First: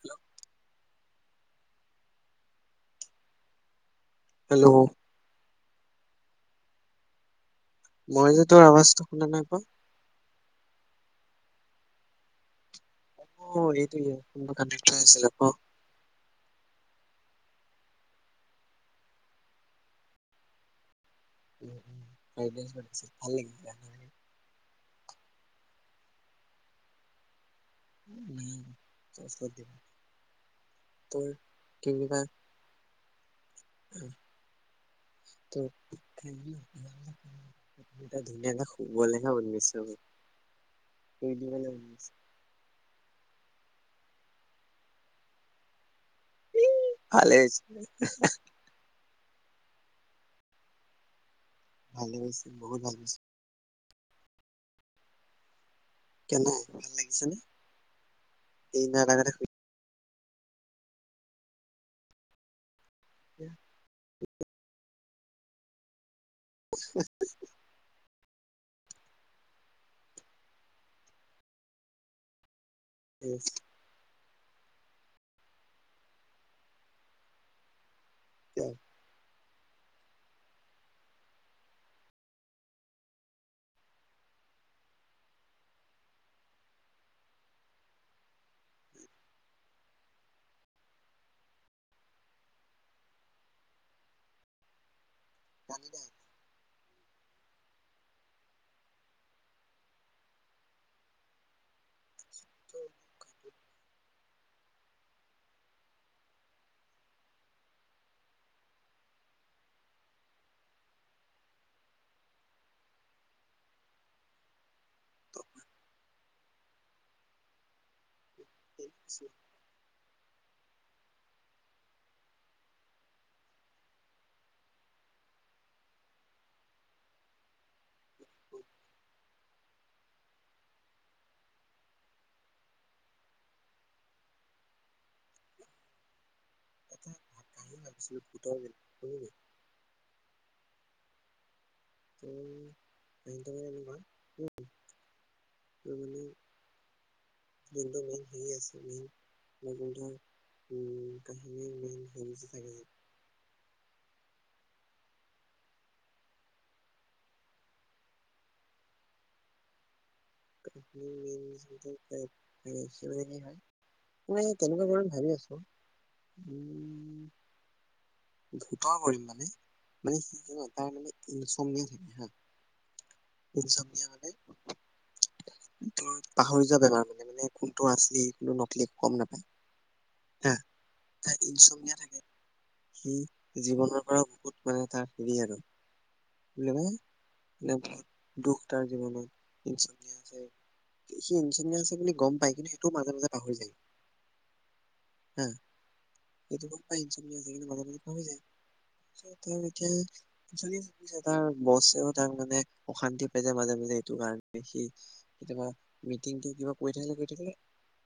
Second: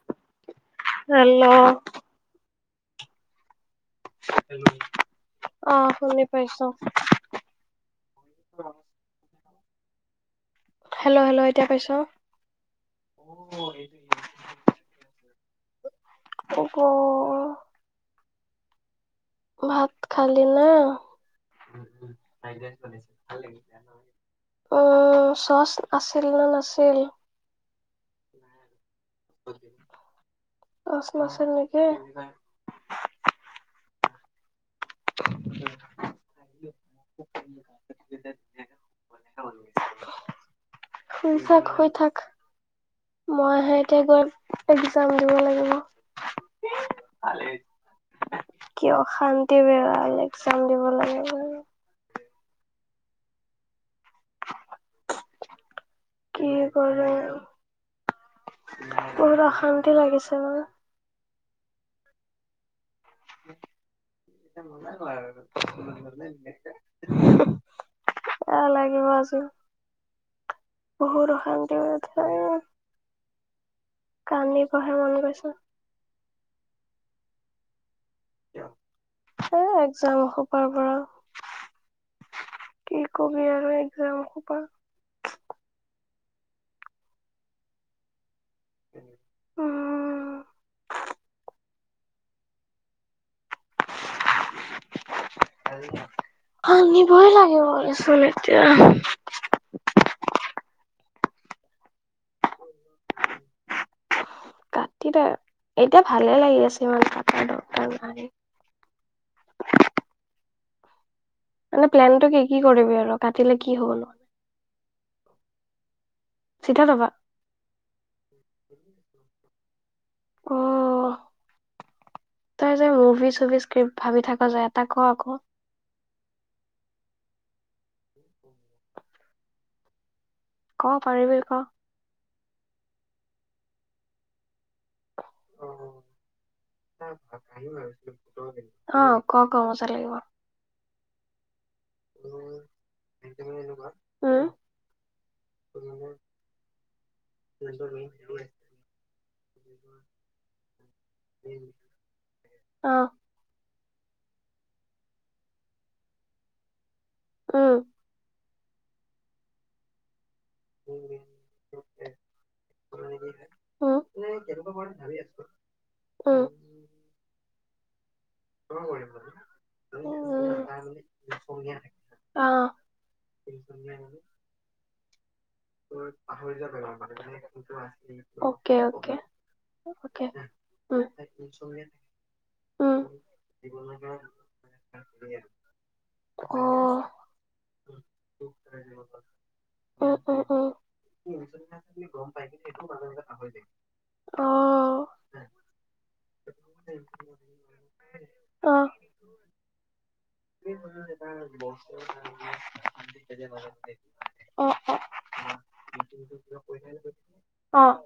Hello. Hello. Hello [unintelligible] অ, শুনি পাইছো। মই যে তোৰ আৱাজটো শুনা নাই। [unintelligible] হেল্ল' হেল্ল' এতিয়া পাইছা? অ এইটো কানেক্ট হৈ আছিল ক। ভাত খালি না? [unintelligible] উ চচ্ আছিল নে নাছিল। চচ্চ তোৰ নাছিল নেকি? কি উম। [unintelligible] ধুনীয়াকে হুবলেহে মন গৈছে মোৰ। শুই থাক দিবলে মন শুই গৈছে থাক মই হে এতিয়া গৈ একযাম দিব লাগিব। উ, ভাল শান্তি বেৰাল একযাম দিব লাগে। ভালে হৈছে বহুত ভাল হৈছে। কি কেনে ভাল কৰে লাগিছে নে দিনৰাত আগতে শুই বহুত অশান্তি লাগিছে। [unintelligible] এ এয়া মজা ক আৰু এয়া লাগিব আজি বহুত অশান্তি হৈ যায়। উম। কান্দিবহে মন গৈছে। কিয়? এ একজাম এসোপাৰ পৰা কি কবি আৰু একজামসোপা। উম। [unintelligible] ভয় লাগিব চোন এতিয়া। [unintelligible] কাটি ত এতিয়া ভালে লাগি আছে ইমান কাটাৰ দৰকাৰ নাই। মানে প্লেনটো কি কি কৰিবি আৰু কাটিলে কি হ'ব ন? চিধা যাবা। [unintelligible] অ তই যে মুভি চুভি স্ক্ৰিপ্ট ভাবি থাক যে এটা ক আক। [unintelligible] ক পাৰিবি ক। কাহিনী ভাবিছিলো ভূতৰ বুলি অ শুনিবি ক ক মজা লাগিব। তুৱা উম ত মানে যটো মেইন হেৰি আছে মেইন বা যটো উ কাহিনী মেইন হে থাকে। অ আহ। উম মই তেনেকুৱা ধৰ ভাবি আছো। উম। ভূতৰ মানে কৰিম সি জান মানে তাৰ মানে ইনচমনিয়া উম। থাকে হা অঁ ইনচমনিয়া মানে কোনে আহিব? তোৰ পাহৰি যোৱা বেমাৰ মানে- মানে কোনটো আছিললি? কোনটো অকে নকলি অকে গম অকে নাপায়। উম, আহ ত ইনচবনিয়া থাকে। উম, সি জীৱনৰ পৰা বহুত মানে তাৰ হেৰি আৰু। নেমে অ', নেম দুখ তাৰ জীৱনত উম, ইনসনিয়া উম, উম, আছে। সি ইনঞ্চমিয়া আছে বুলি গম পায়, কিন্তু সেইটোও মাজে মাজে পাহৰি যায় অ', হা সেইটো গম পায় ইনঞ্চমিয়া আছে, কিন্তু মাজে-মাজে পাহৰি যায়। অ', তেওঁ এতিয়া উ [inaudible] চলি আছে। তাৰ বছেও তাক মানে অশান্তি পাই যায় মাজে- মাজে এইটো কাৰণে অ', সি অ', কেতিয়াবা মিটিংটো কিবা কৰি থাকিলে কৰি থাকিলে অ', অ',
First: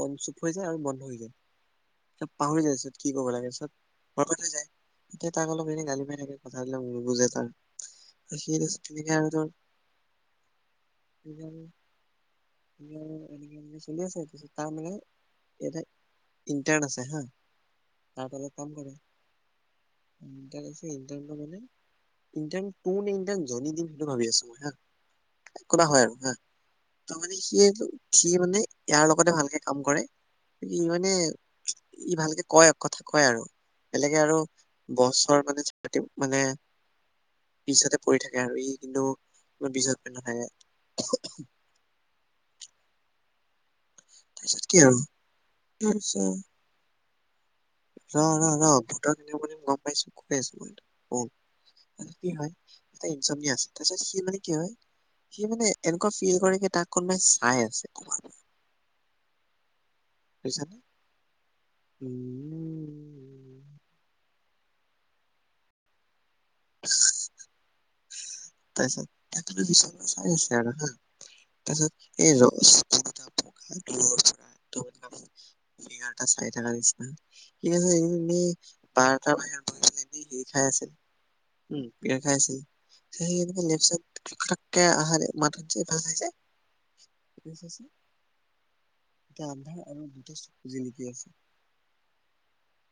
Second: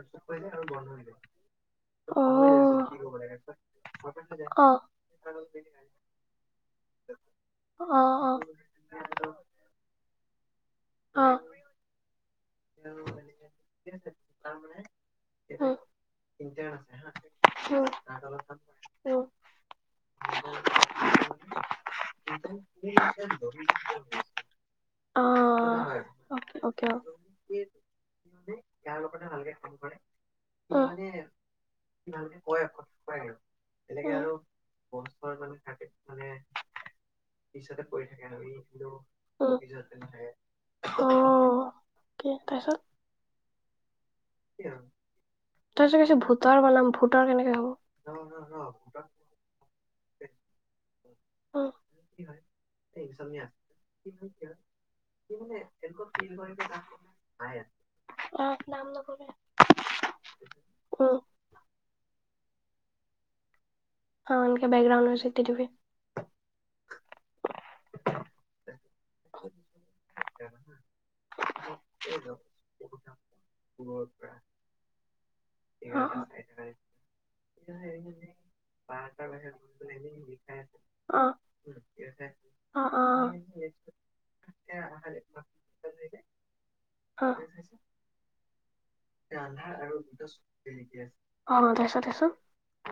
মন চুপ হৈ যায় আৰু বন্ধ হৈ যাযব পাহৰি যায় এতিয়া কি কৰিব লাগেত ঘৰ অ', অ', যায় অ', এয়া তাক অলপ নে গালি মাই থাকে। কথা দিলো। বুজে যাম উম, সেই আৰু তোৰ উম, [unintelligible] চলি আছেত তাৰ মানে এ ইণ্টাৰ্ণ আছে হা তাৰ তলত কাম কৰে উম, ইণ্টাৰ্ণ আছে ইণ্টাৰ্ণটো মানে ইণ্টাৰ্ণ টো না ইণ্টাৰ্ণ জনি নে সেইটো ভাবি আছো মই হা অ', একোবা হয় আৰু হা অকে, অকে, ত মানে সি সি মানে ইয়াৰ লগতে ভালকে কাম কৰে ই অ', মানে ই ভালকে কয় কথা কয় আৰু বেলেগে আৰু বছৰ মানে-মানে পিছতে পৰি থাকে আৰু ই কিন্তু পিছত পৰি নাথাকে ক তাৰ পাছত তাৰপিছত কি আৰু তই চত কিছ ভূতৰ বনাম ভূত তই কেনেকে হ'ব ৰ-ৰ-ৰ ভূতৰ কেনেকেৱনাম গম পাইছো ক আছো উম, মই হয় এতা ইনঞ্চমিয়া আছে তাৰপিছত সি মানে কি হয় সি মানে এনেকুৱা ফিল কৰে তাক কোনোবাই চাই আছে আমাক অ', নাম নকবি, পাইছানে উম, উম [unintelligible] [unintelligible] তাৰ পিছত [unintelligible] চাই আছে আৰু হা তাৰপিছত এই ৰ অ', চাই থ নিচি এ এনে বাৰটাাৰ বাহ বহ এনে হেৰি খাই আছিল অ', উম বিাৰ খাই আছিল অ', অ', [unintelligible] চাই এ অ', অ', আন্ধাৰ আৰু দুটা [unintelligible] জিলিকি আছে। অ তাৰপিছত তাৰপিছত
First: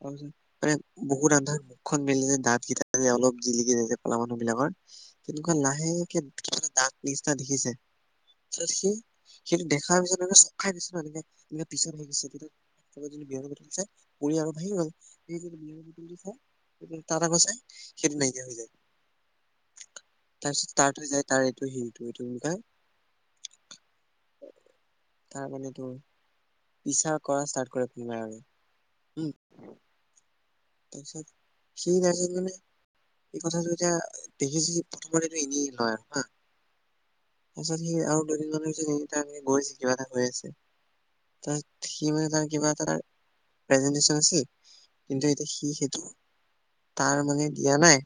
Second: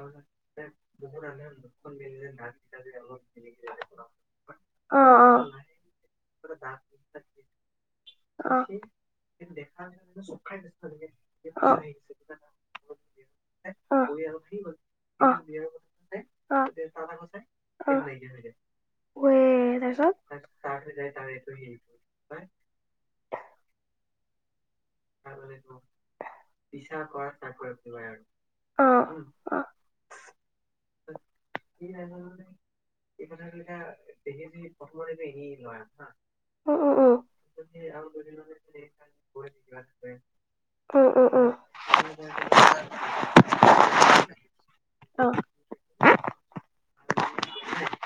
তাৰপিছত বহুত আন্ধাৰ মুখখন মেলি দাঁত কেইটা অলপ জিলিকি আছে কলা মানুহ- বিলাকৰ অ তেনেকুৱা নাহে কে- নিচিনা দেখিছে, তাৰপাছত তাৰপিছত সি সেইটো দেখাৰ পিছতনে চ'ক খাই দিছে ন এনেকে পিছত [unintelligible] বিয়েৰ বটলটো চাই উম [unintelligible] উম আৰু ভাঙি গল সি বিয়েৰ বুটল চাই তাত আকৈ চাই সেইটো নাইকিয়া হৈ যায়। তাৰপিছত ষ্টাৰ্ট হৈ যায় তাৰ তাৰপাছত। [unintelligible] তাৰ মানে তোৰ- পিছা কৰা ষ্টাৰ্ট কৰে উম কোনোবা আৰু অ। তাৰপিছত সি [unintelligible] মানে সেই কথাটো এতিয়া দেখিছে প্ৰথমতেটো এনে লয় আৰু হা তাৰপিছত সি আৰু দুদিন মানুহ [unintelligible] তাৰে গৈছে কিবা উম উম উম এটা। সি মানে তাৰ কিবা এটা প্ৰেজেণ্টেছন আছে কিন্তু- সি সেইটো তাৰ মানে দিয়া নাই।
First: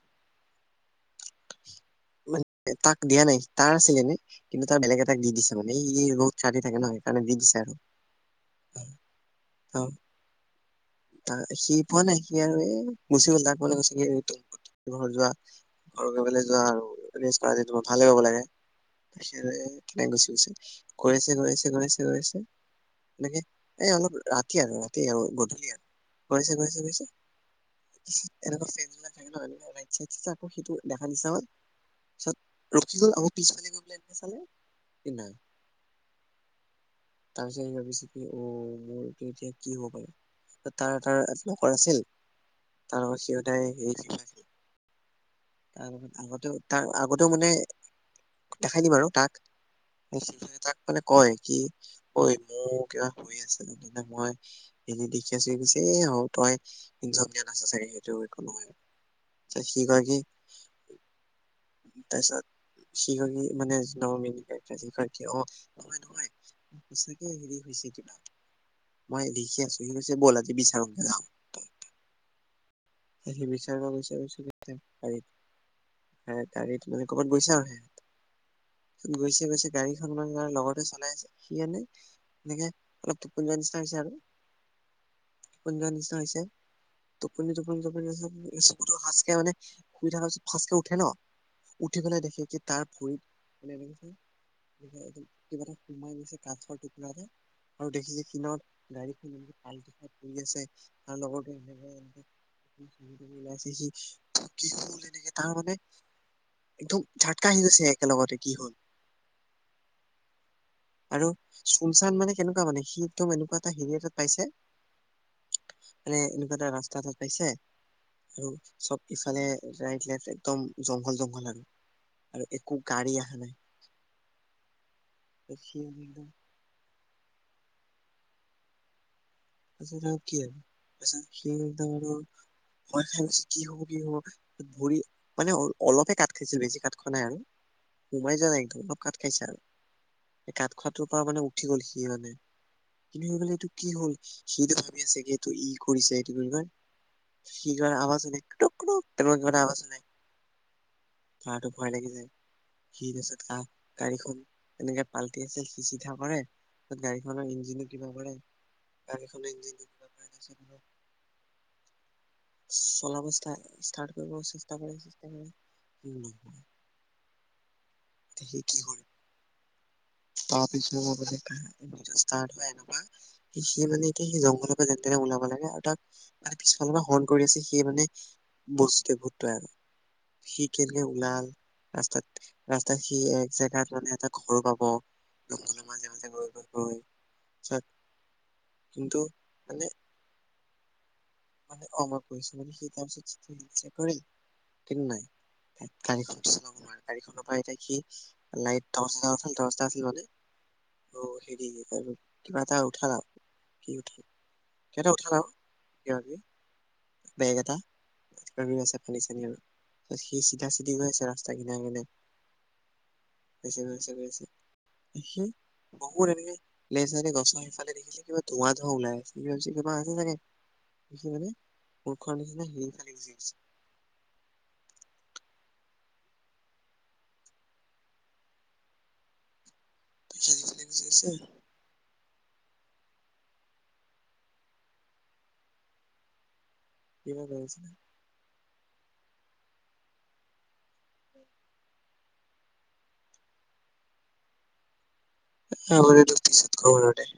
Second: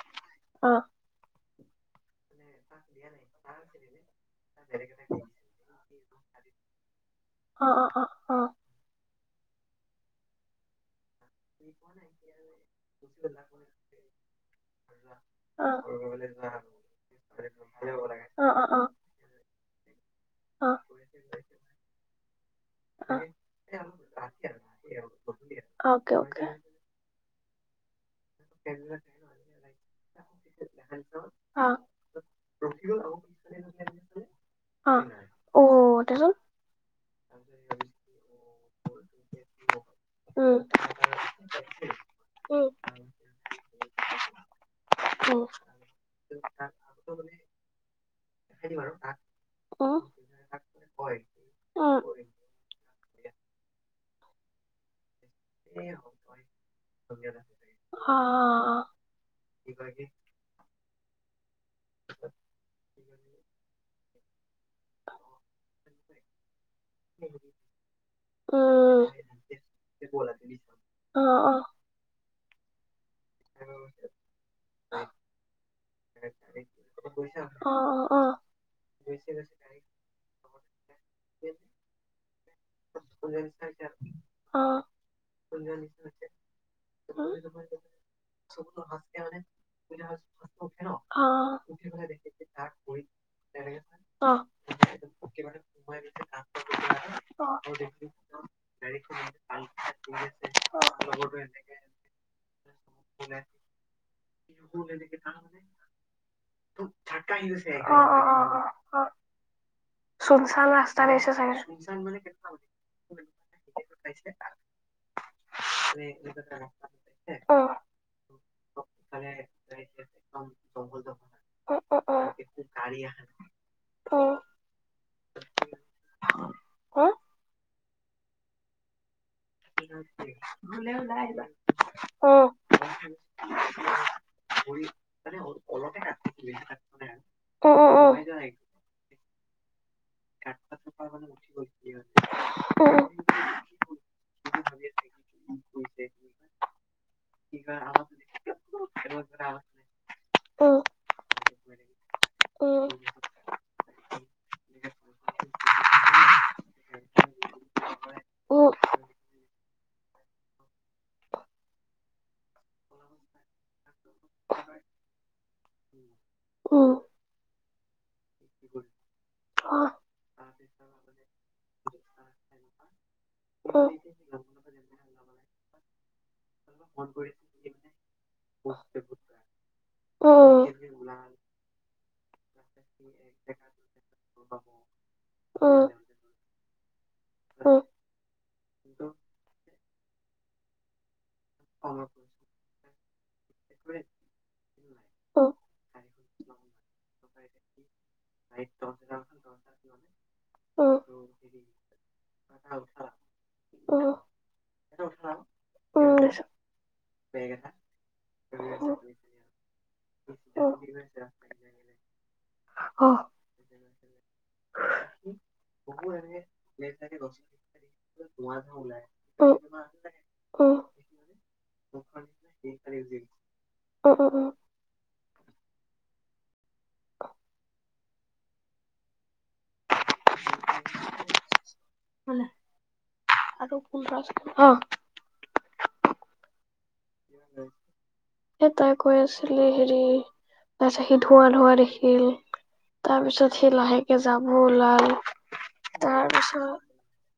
তাক দিয়া নাই তাৰ আছিল যেনে কিন্তু তাৰ বেলেগ এটাক দি দিছে মানে এই ৰত থাকে ন সেইকাৰণে দি দিছে আৰু। অ। তাৰ সি পোৱা নাই সি আৰু এই গুচি গল তাক মানে কৈছে কি ঘৰত যোৱা ঘৰত যোৱা আৰু ৰেষ্ট কৰাগে ভালে হে পাব লাগে। সি কেনেক গুচি গৈছে। গৈ আছে আছে আছে আছে- এনেকে এ অলপ ৰাতি আৰু ৰাতি আৰু গধূলি আৰু। গৈছে - গৈছে- গৈছে। এনেকোৱা ফ্ৰেণ্ড বিলাক থাকে ন [unintelligible] সেইটো [unintelligible] ৰখি গল আকৌ পিছফালে গৈ পেলাই এ চালে সি নাই। তাৰপাছত তাৰ পিছত এই ভাবিছ কি অহ ', মোৰটো এতিয়া কি হ'ব বাৰু। তাৰ - তাৰ [unintelligible] আছিল তাৰ লগত সিয়ো তাই [unintelligible] তাৰ আগতেও তাৰ আগতেও মানে দেখাই দিম আৰু তাক সি তাক মানে কয় কি ঐ মোৰ কিবা হৈ আছে মই এ সখি আছ গৈছে এ হ তই [unintelligible] দিয়া নাচ চাগে সেইটো একো অ নহয় সি কয় কি তাৰপিছত সি কি মানে নমিন অহ ', নহয়- নহয় সচাকে হেৰি হৈছে কিবা, উম মই দেখি আছো সি কৈছে বল আজি বিচাৰুংগে যাম অ অ সি বিচাৰিব বিচাৰিছো পাৰ গাড়ীত মানে ক'বাত গৈছে আৰু অ অ অ অ সি গৈছে- গৈছে গাড়ীখন মানে লগতে চলাই আছে সি এনেই এনেকে অলপ টোপনি যোৱাৰ নিচিনা হৈছে আৰু অ অ টোপনি যোৱাৰ নিচিনা হৈছে টোপনি টোপ - টোপ চকুত সচকে মানে শুই থকাৰ পিছত সাচকে উঠে ন উঠিবলৈ দেখে কি তাৰ ভৰিত ম অ কিবা এটা সোমাই গৈছে কাথৰ টুকুৰা এটা। অ আৰু দেখিছে কিনাৰত গাড়ীখন এনেকে শিলত পালটি খাই পৰি আছে আৰু লগৰটোৱে এই সি এনেকে তাৰ মানে অহ ', একদম - ঝাটকা আহি অহ গৈছে ', একেলগতে - কি হ'ল অহ ', - অহ ', চাগে আৰু চোন চান চুনচান মানে কেনেকুৱা মানে সি একদম এনেকুৱা এটা হেৰি এটাত পাইছে মানে এনেকুৱা এটা ৰাস্তা এটাত পাইছে অ আৰু চব ইফালে ৰাইট লেফট একদম জংঘল - জংঘল আৰু অ অ অ -আৰু একো গাড়ী আহা নাই। অ খি অহ ', তাৰছত আৰু কি আৰু হলে ওলাই তাছত আহিবা হি একদম আৰু অ ভয় খাইছে কি হব- কি হব ভৰি মানে অলপে কাট খাইছিল বেছি কাট খোৱা নাই আৰু অ অ অ অ অ অ অ সোমাই যোৱা নাই একদম অলপ কাট খাইছে আৰু কাট খোৱাটোৰ পৰা মানে উঠি গল সি মানে কিন্তু সি বলে এইটো কি হ'ল। সিটো ভাবি আছে কি এইটো ই কৰিছে এইটো কি বুলি কয় হি কৰা আৱাজটো বেলেগ কুটোক কুটুক তেনেকুৱা আৱাজ ওলাই অ ভয় লাগি যায় সি তাছত আহ গাড়ীখন তেনেকে। পাল্টি আছিল সি চিধা কৰে গাড়ীখনৰ ইঞ্জিনো কিবা কৰে। অ তা খনৰ ইঞ্জিটো চলা বস্তা। ষ্টাৰ্ত কৰিব চেষ্টা কৰে - চেষ্টা কৰে অন নহয়। এতিয়া সি কি কৰে অহ। তাৰপিছত এনেকুৱা সি মানে স্তাৰ্ত হয় এনেকুৱা জংঘলৰ পৰা যেনে তেনে ওলাব লাগে আৰু তাক মানে পিছফালৰ পৰা হণৰ্ণ কৰি আছে সি মানে। বস্তু ভোট আও সি কেনেকে ওলাল। ৰাস্তাত। ৰাস্তা সি এক জেগাত মানে এটা ঘৰ পাব। অ অ জঙ্ঘলৰ মাজে মাজে। অ হয়। কিন্তু মানে। মানে আমাৰ পৰিছে মানে সি। [unintelligible] কৰি কিন্তু নাই আৰু ত গাড়ীখন চলাব নোৱাৰে গাড়ীখনৰ পৰা এতিয়া সি লাইট তৰ্চ এটা আছিল মানে হেৰি আৰু কিবা এটা উঠাল আৰু কি উঠাল কিবাটা উঠাল আৰু। পোন্ধৰ [inaudible] বেগ এটা লৈ আছে পানী চানী আৰু সি চিধা চিধি গৈ আছে ৰাস্তা কিন কিনে। [unintelligible] সি বহুত এনেকে লেচাই গছৰ সিফালে দেখিলে কিবা ধোৱা ধোৱা ওলাই আছে, স কিবা আছে চাগে সি মানে।। মখোৱা নিচিনা সেইাল গুি। অ' [inaudible] মান আৰু পোন্ধ অ'। [inaudible] এ তাই কৈ আছিলি হেৰি, তাৰপিছত সি ধৱা ধৱা দেখিল, তাৰপিছত সি লাহেকে যাব ওলাল। তাৰ পিছত আৰটোছত খবৰে।